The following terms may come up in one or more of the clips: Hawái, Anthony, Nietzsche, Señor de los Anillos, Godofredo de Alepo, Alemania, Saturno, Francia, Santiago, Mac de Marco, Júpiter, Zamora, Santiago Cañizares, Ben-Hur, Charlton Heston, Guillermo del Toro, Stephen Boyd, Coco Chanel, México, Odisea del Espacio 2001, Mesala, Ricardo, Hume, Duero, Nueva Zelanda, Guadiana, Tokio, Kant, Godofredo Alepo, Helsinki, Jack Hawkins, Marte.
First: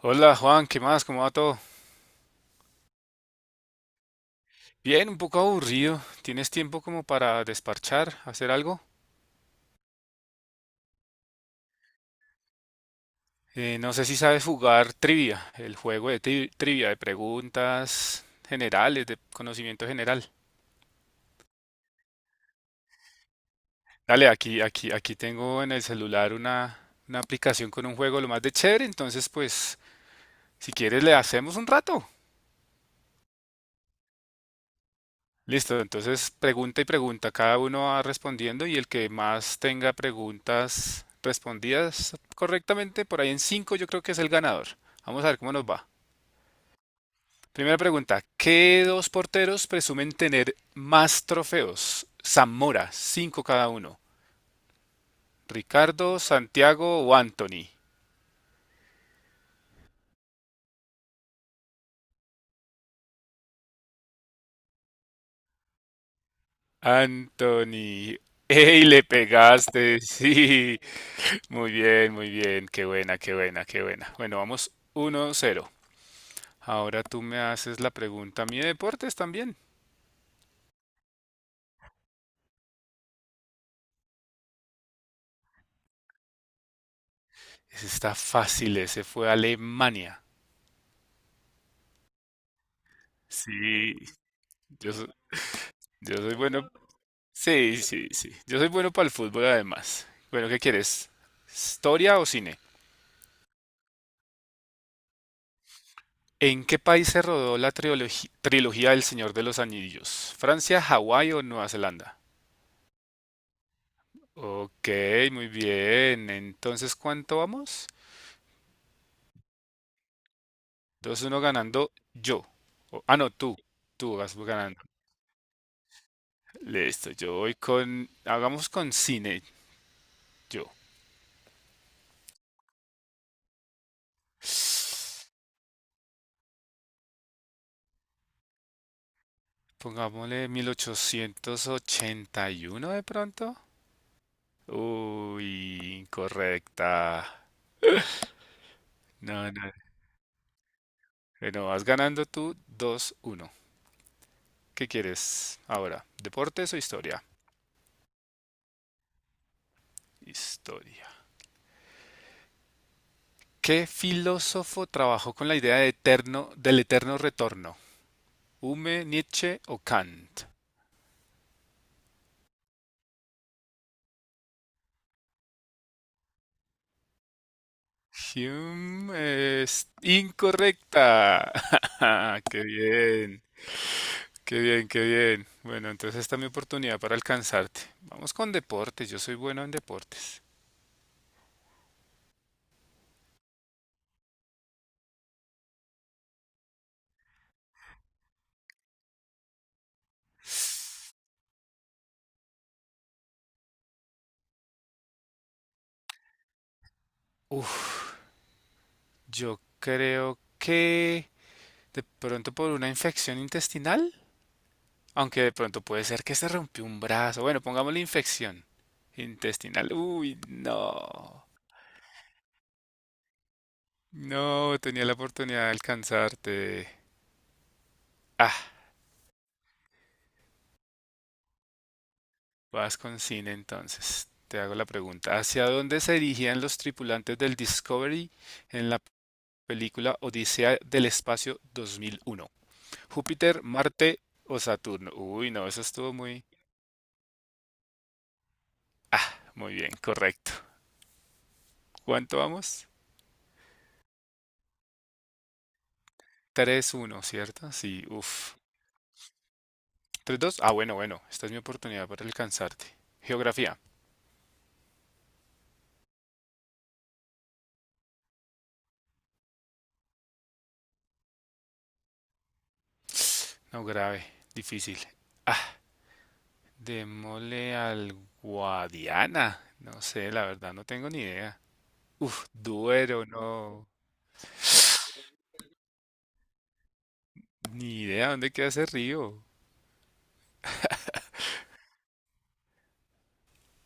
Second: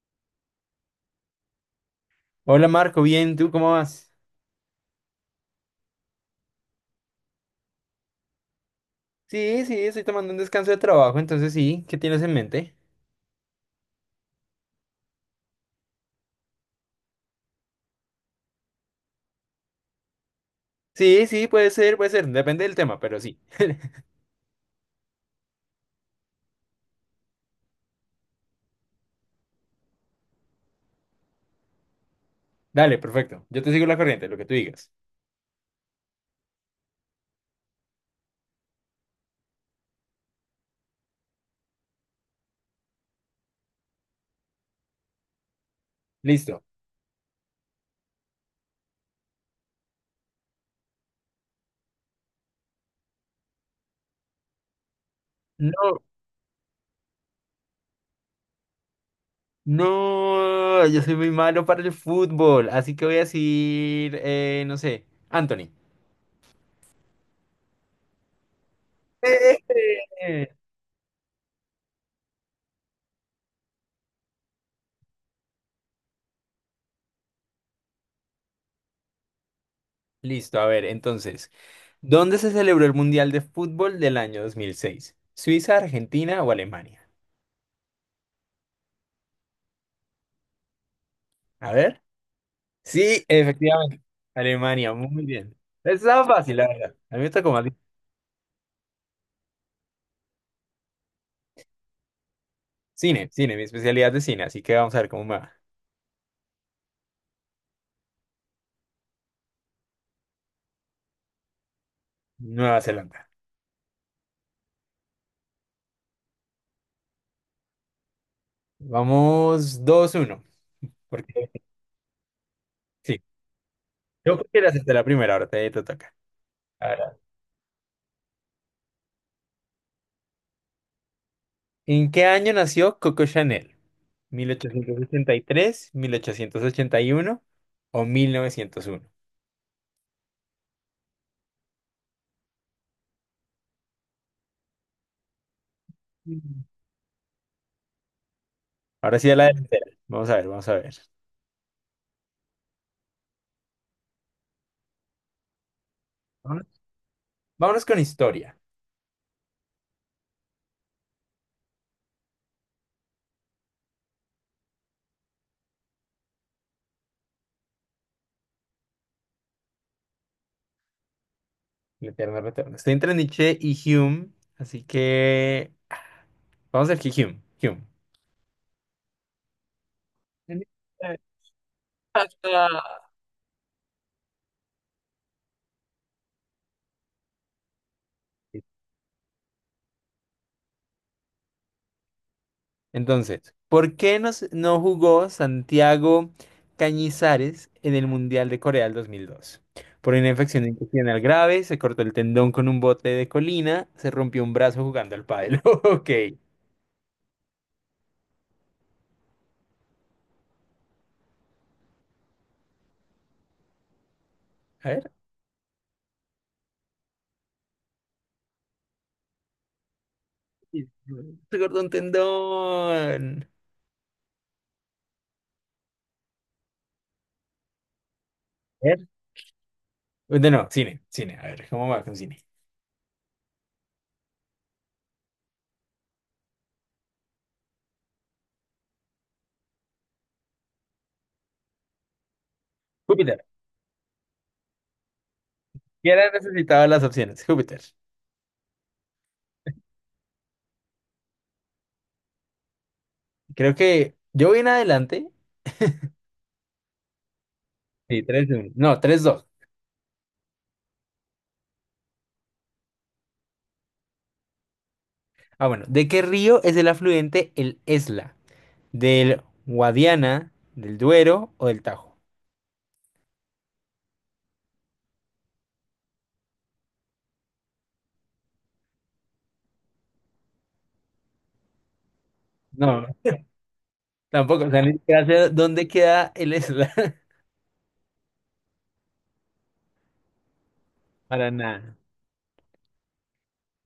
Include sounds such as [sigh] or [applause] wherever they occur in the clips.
Hola Juan, ¿qué más? ¿Cómo va todo? Hola Marco, bien, ¿tú cómo vas? Bien, un poco aburrido. ¿Tienes tiempo como para desparchar, hacer algo? Sí, sí, estoy tomando un descanso de trabajo, entonces sí, ¿qué tienes en mente? No sé si sabes jugar trivia, el juego de trivia, de preguntas generales, de conocimiento general. Sí, sí, puede ser, depende del tema, pero sí. Dale, aquí tengo en el celular una aplicación con un juego lo más de chévere, entonces pues si quieres le hacemos un rato. Dale, perfecto, yo te sigo la corriente, lo que tú digas. Listo, entonces pregunta y pregunta, cada uno va respondiendo y el que más tenga preguntas respondidas correctamente, por ahí en cinco yo creo que es el ganador. Vamos a ver cómo nos va. Listo. Primera pregunta, ¿qué dos porteros presumen tener más trofeos? Zamora, cinco cada uno. No, Ricardo, Santiago o Anthony. no, yo soy muy malo para el fútbol, así que voy a decir, no sé, Anthony. Anthony. ¡Ey, le pegaste! [laughs] ¡Eh! Sí, muy bien, muy bien. Qué buena, qué buena, qué buena. Bueno, vamos 1-0. Ahora tú me haces la pregunta a mí de deportes también. Listo, a ver, entonces, ¿dónde se celebró el Mundial de Fútbol del año 2006? ¿Suiza, Argentina o Alemania? Ese está fácil, ese fue Alemania. A ver. Sí, Sí, efectivamente. yo, Alemania, muy bien. yo Está soy fácil, la bueno. verdad. A mí me gusta como más Sí, sí, sí. Yo soy bueno para el fútbol además. Bueno, ¿qué quieres? ¿Historia o cine? cine, cine, mi especialidad de cine, así que vamos a ver cómo me va. ¿En qué país se rodó la trilogía del Señor de los Anillos? ¿Francia, Hawái o Nueva Zelanda? Nueva Zelanda. Ok, muy bien. Entonces, ¿cuánto vamos? Vamos 2-1. Dos uno Porque ganando yo. Ah, sí. no, tú. Tú Yo vas creo que era ganando. hasta la primera, ahora te toca. Listo, Ahora, yo voy con. Hagamos con cine, yo. ¿en qué año nació Coco Chanel? ¿1883, 1881 o 1901? Pongámosle 1881 de pronto. Uy, Mm. incorrecta. Ahora sí a la No, no. delantera. Vamos a ver, vamos a ver. Bueno, vas ganando tú. Dos uno. ¿Qué quieres ahora? Vámonos, ¿Deportes o historia? vámonos con historia. Historia. ¿Qué filósofo trabajó con la idea de eterno, del eterno retorno? ¿Hume, Nietzsche o Kant? El eterno retorno. Estoy entre Nietzsche y Hume, así que vamos a ver que Hume. Hume. Hume es Eh, incorrecta. [laughs] Qué hasta- bien, qué bien, qué bien. Bueno, entonces esta es mi oportunidad para alcanzarte. Vamos con deportes, yo soy bueno en deportes. Entonces, ¿por qué no, no jugó Santiago Cañizares en el Mundial de Corea del 2002? Por una infección intestinal grave, se cortó el tendón con un bote de colina, se rompió un brazo jugando al pádel. [laughs] Ok. Uf, yo creo que de pronto por una infección intestinal, A ver. aunque de pronto puede ser que se rompió un brazo. Bueno, pongámosle infección intestinal. Uy, no. Se cortó un tendón. No, tenía la oportunidad de alcanzarte. Ah. A ver. No, no, cine, cine. A ver, ¿cómo va con cine? Vas con cine entonces. Te hago la pregunta. ¿Hacia dónde se dirigían los tripulantes del Discovery en la película Odisea del Espacio 2001? ¿Júpiter, Marte o Saturno? Uy, no, eso Ya estuvo era muy... necesitaba las opciones, [laughs] Júpiter. Ah, muy bien, correcto. ¿Cuánto vamos? Creo que yo voy en adelante. Tres uno, ¿cierto? Sí, Sí, tres uff. uno. No, 3-2. Tres dos. Ah, bueno, bueno. Esta es mi oportunidad para alcanzarte. Geografía. Ah, bueno. ¿De qué río es el afluente el Esla? ¿Del Guadiana, del Duero o del Tajo? No grave, difícil. Ah, démosle al Guadiana. No sé, la verdad no tengo ni idea. Uf, No, Duero, no. tampoco. O sea, ni siquiera sé dónde queda el Esla. [laughs] Ni idea dónde queda ese río. Para nada.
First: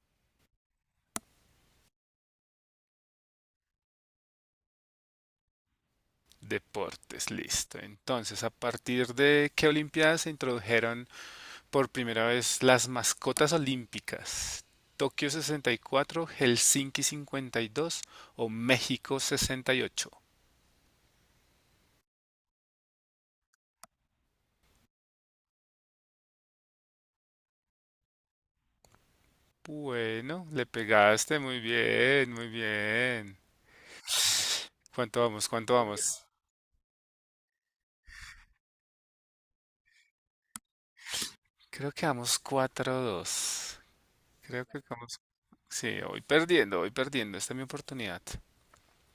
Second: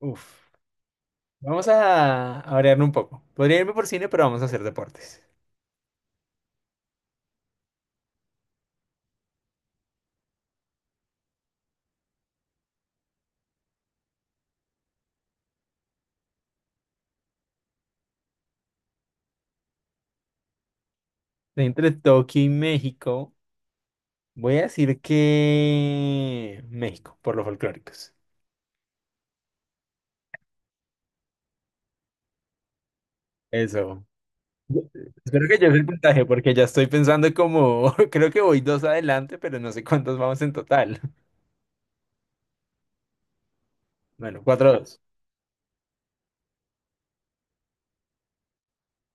Uf. Vamos a variar un poco. Podría irme por cine, pero vamos a hacer deportes. Deportes, listo. Entonces, ¿a partir de qué Olimpiadas se introdujeron por primera vez las mascotas olímpicas? ¿Tokio 64, Helsinki 52 o México 68? Entre Tokio y México, voy a decir que México, por los folclóricos. Bueno, le pegaste muy bien, muy bien. Eso. ¿Cuánto Espero vamos? que yo ¿Cuánto el puntaje vamos? porque ya estoy pensando como, [laughs] creo que voy dos adelante, pero no sé cuántos vamos en total. Creo que vamos cuatro dos. Bueno, Creo cuatro a que dos. vamos sí, voy perdiendo, voy perdiendo. Esta es mi oportunidad.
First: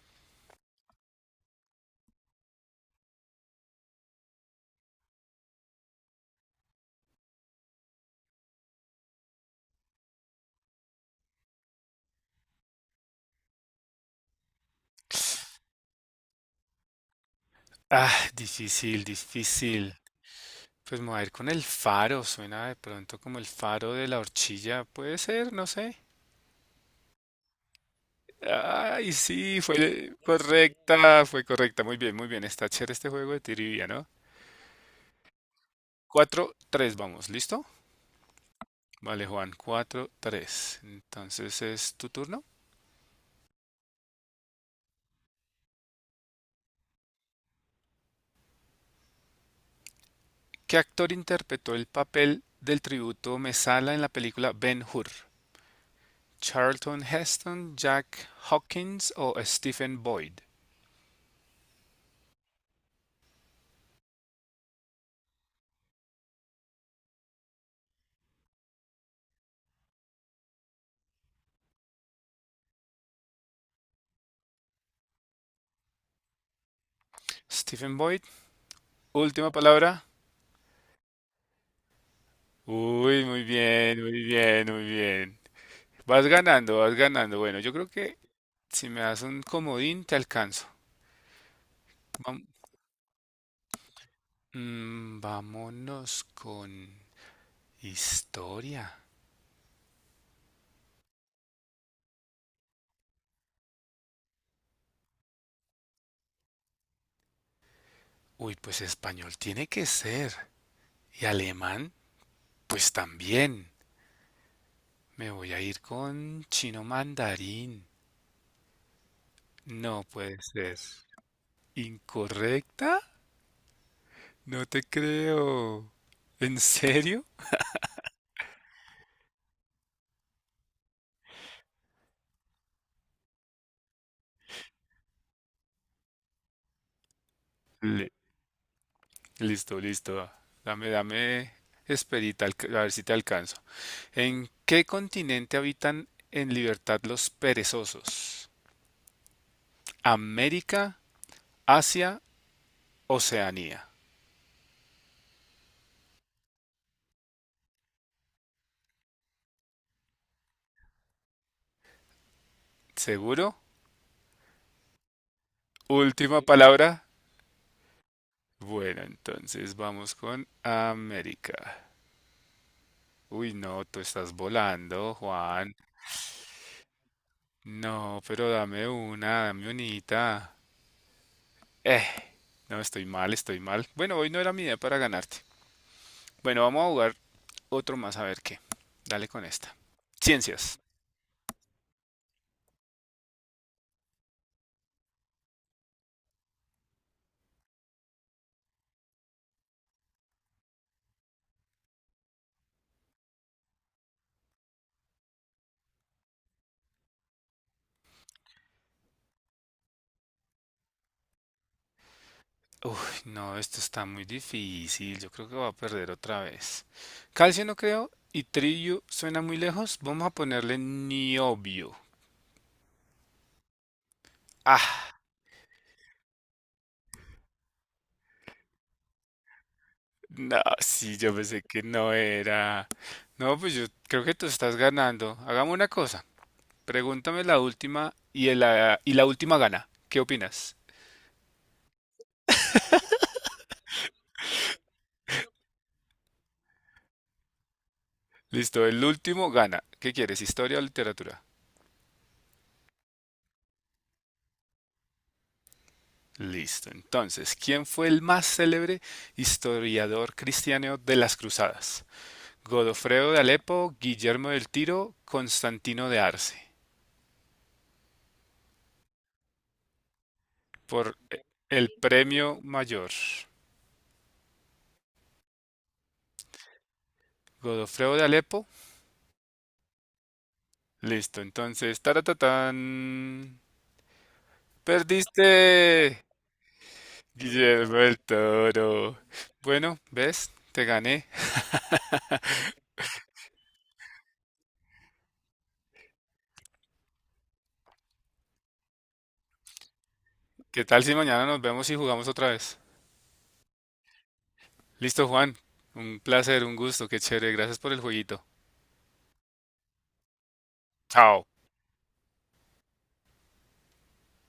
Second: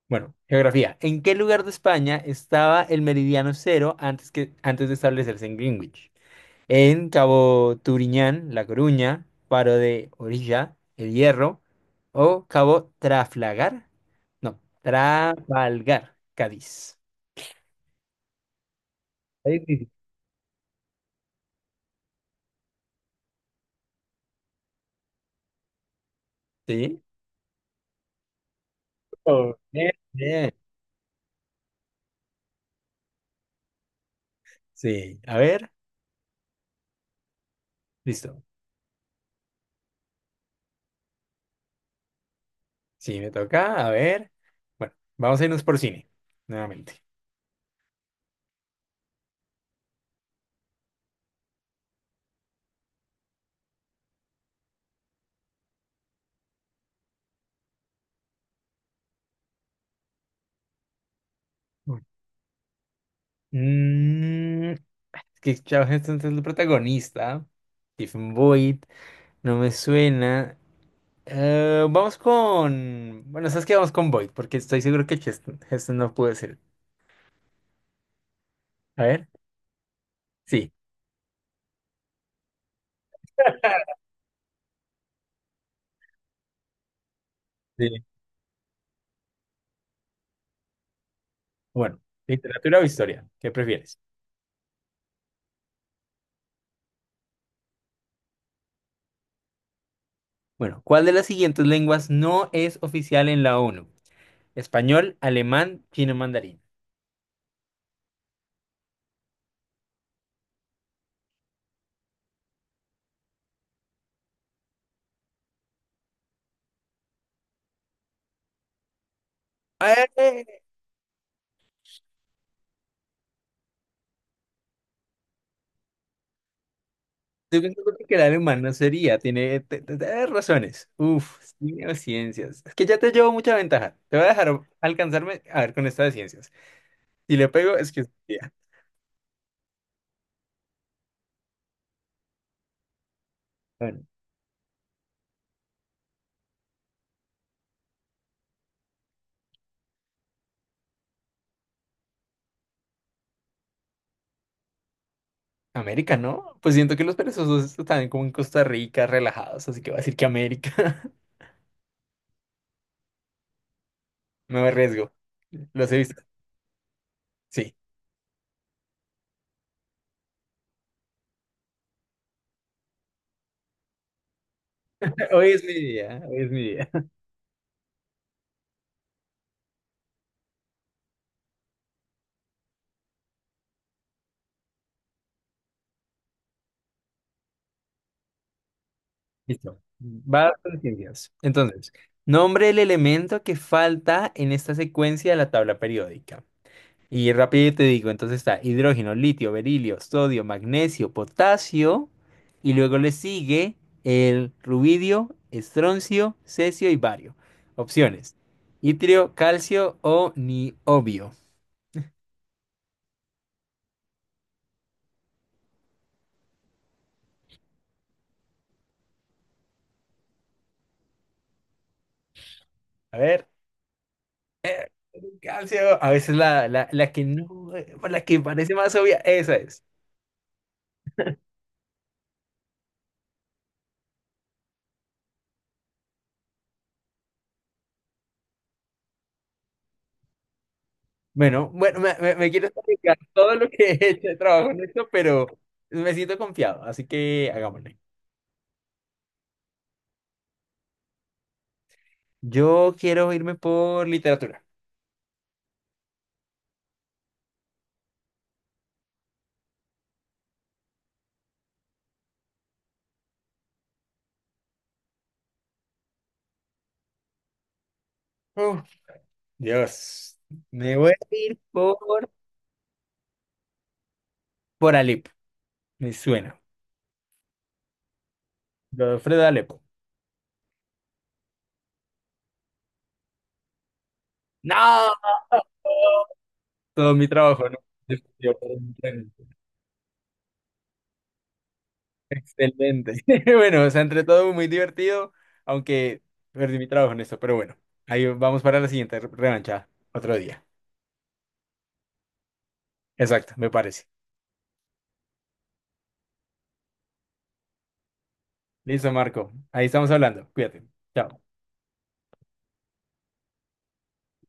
Bueno, geografía. ¿En qué lugar de España estaba el meridiano cero antes de establecerse en Greenwich? ¿En Cabo Turiñán, La Coruña, Faro de Orilla, El Hierro o Cabo Trafalgar? No, Trafalgar, Cádiz. Ah, difícil, Ahí sí. difícil. Pues me voy a ir con el faro. Suena de pronto como el faro de la horchilla. Puede ser, no sé. Sí. Ay, Oh, sí, bien, fue bien. correcta, fue correcta. Muy bien, muy bien. Está chévere este juego de trivia, ¿no? Sí, a ver, Cuatro, tres, vamos, ¿listo? listo. Vale, Juan, cuatro, tres. Entonces es tu turno. Sí, me toca. A ver. Bueno, vamos a irnos por cine, nuevamente. ¿Qué actor interpretó el papel del tributo Mesala en la película Ben-Hur? Charlton Heston, Jack Hawkins o Stephen Boyd. Mm, es que Charlton Heston es el protagonista. Stephen Boyd, no me suena. Vamos con. Bueno, ¿sabes qué? Vamos con Boyd, porque estoy seguro que Heston no puede ser. Stephen Boyd, A ver, última palabra. sí. Uy, muy bien, muy bien, muy bien. Vas ganando, vas ganando. Bueno, yo Sí. creo que si me das un comodín, te alcanzo. Bueno, Vam- literatura o historia, ¿qué prefieres? Vámonos con historia. Bueno, ¿cuál de las siguientes lenguas no es oficial en la ONU? Español, alemán, chino mandarín. Uy, pues español tiene que ser. Y alemán, pues también. Me voy a ir con chino mandarín. No puede ser. ¿Incorrecta? No te creo. ¿En serio? Yo creo que el alemán sería, tiene razones. Uf, sí, o ciencias. Es que ya te llevo mucha ventaja. Te voy a dejar alcanzarme a ver con esta de ciencias. Si le pego, es que Le- sería. Listo, listo. Dame esperita, a ver si te alcanzo. Bueno, ¿En qué continente habitan en libertad los perezosos? ¿América, Asia, Oceanía? América, ¿no? Pues siento que los perezosos están como en Costa Rica, relajados, así que voy a decir que América. [laughs] ¿Seguro? Me arriesgo. Los he visto. Última palabra. Sí. Bueno, entonces vamos con América. Uy, no, tú estás volando, Hoy es mi Juan. día, hoy es mi día. [laughs] No, pero dame una, dame unita. Eh, No, estoy mal, estoy mal. Bueno, hoy no era mi idea para ganarte. Bueno, vamos a jugar otro más a ver qué. Dale con esta. Listo. Va con Ciencias. ciencias. Entonces, nombre el elemento que falta en esta secuencia de la tabla periódica. Y rápido te digo, entonces está hidrógeno, litio, berilio, sodio, magnesio, potasio, y luego le sigue el rubidio, estroncio, cesio y bario. Opciones. Itrio, calcio o niobio. Uy, no, esto está muy difícil. Yo creo que voy a perder otra vez. Calcio no creo y trillo suena muy lejos. Vamos a ponerle niobio. A ver, Ah, calcio, a veces la que no, la que parece más obvia, esa es. no, sí, yo pensé que no era. No, pues yo creo que tú estás ganando. Hagamos una cosa. Pregúntame la última y, la última gana. ¿Qué opinas? Bueno, bueno, me quiero explicar todo lo que [laughs] he hecho de trabajo en esto, pero me siento confiado, así que hagámosle. Listo, el último gana. ¿Qué quieres, historia o literatura? Yo quiero irme por literatura. Listo. Entonces, ¿quién fue el más célebre historiador cristiano de las cruzadas? Godofredo de Alepo, Guillermo del Tiro, Constantino de Arce. Dios, me voy a Por ir el por, premio mayor. por Alepo. Me suena. Godofredo de Alepo. Godofredo Alepo. Listo, entonces, taratatán. No, Perdiste, todo mi trabajo, ¿no? Guillermo del Toro. Bueno, ¿ves? Te gané. Excelente. [laughs] Bueno, o sea, entre todo muy divertido, aunque perdí mi trabajo en esto, pero bueno, ahí vamos para la siguiente revancha, otro día. ¿Qué tal si mañana nos vemos y jugamos otra vez? Exacto, me parece. Listo, Juan. Un placer, un gusto, qué chévere. Gracias por el jueguito. Listo, Marco. Ahí estamos hablando. Cuídate. Chao. Chao.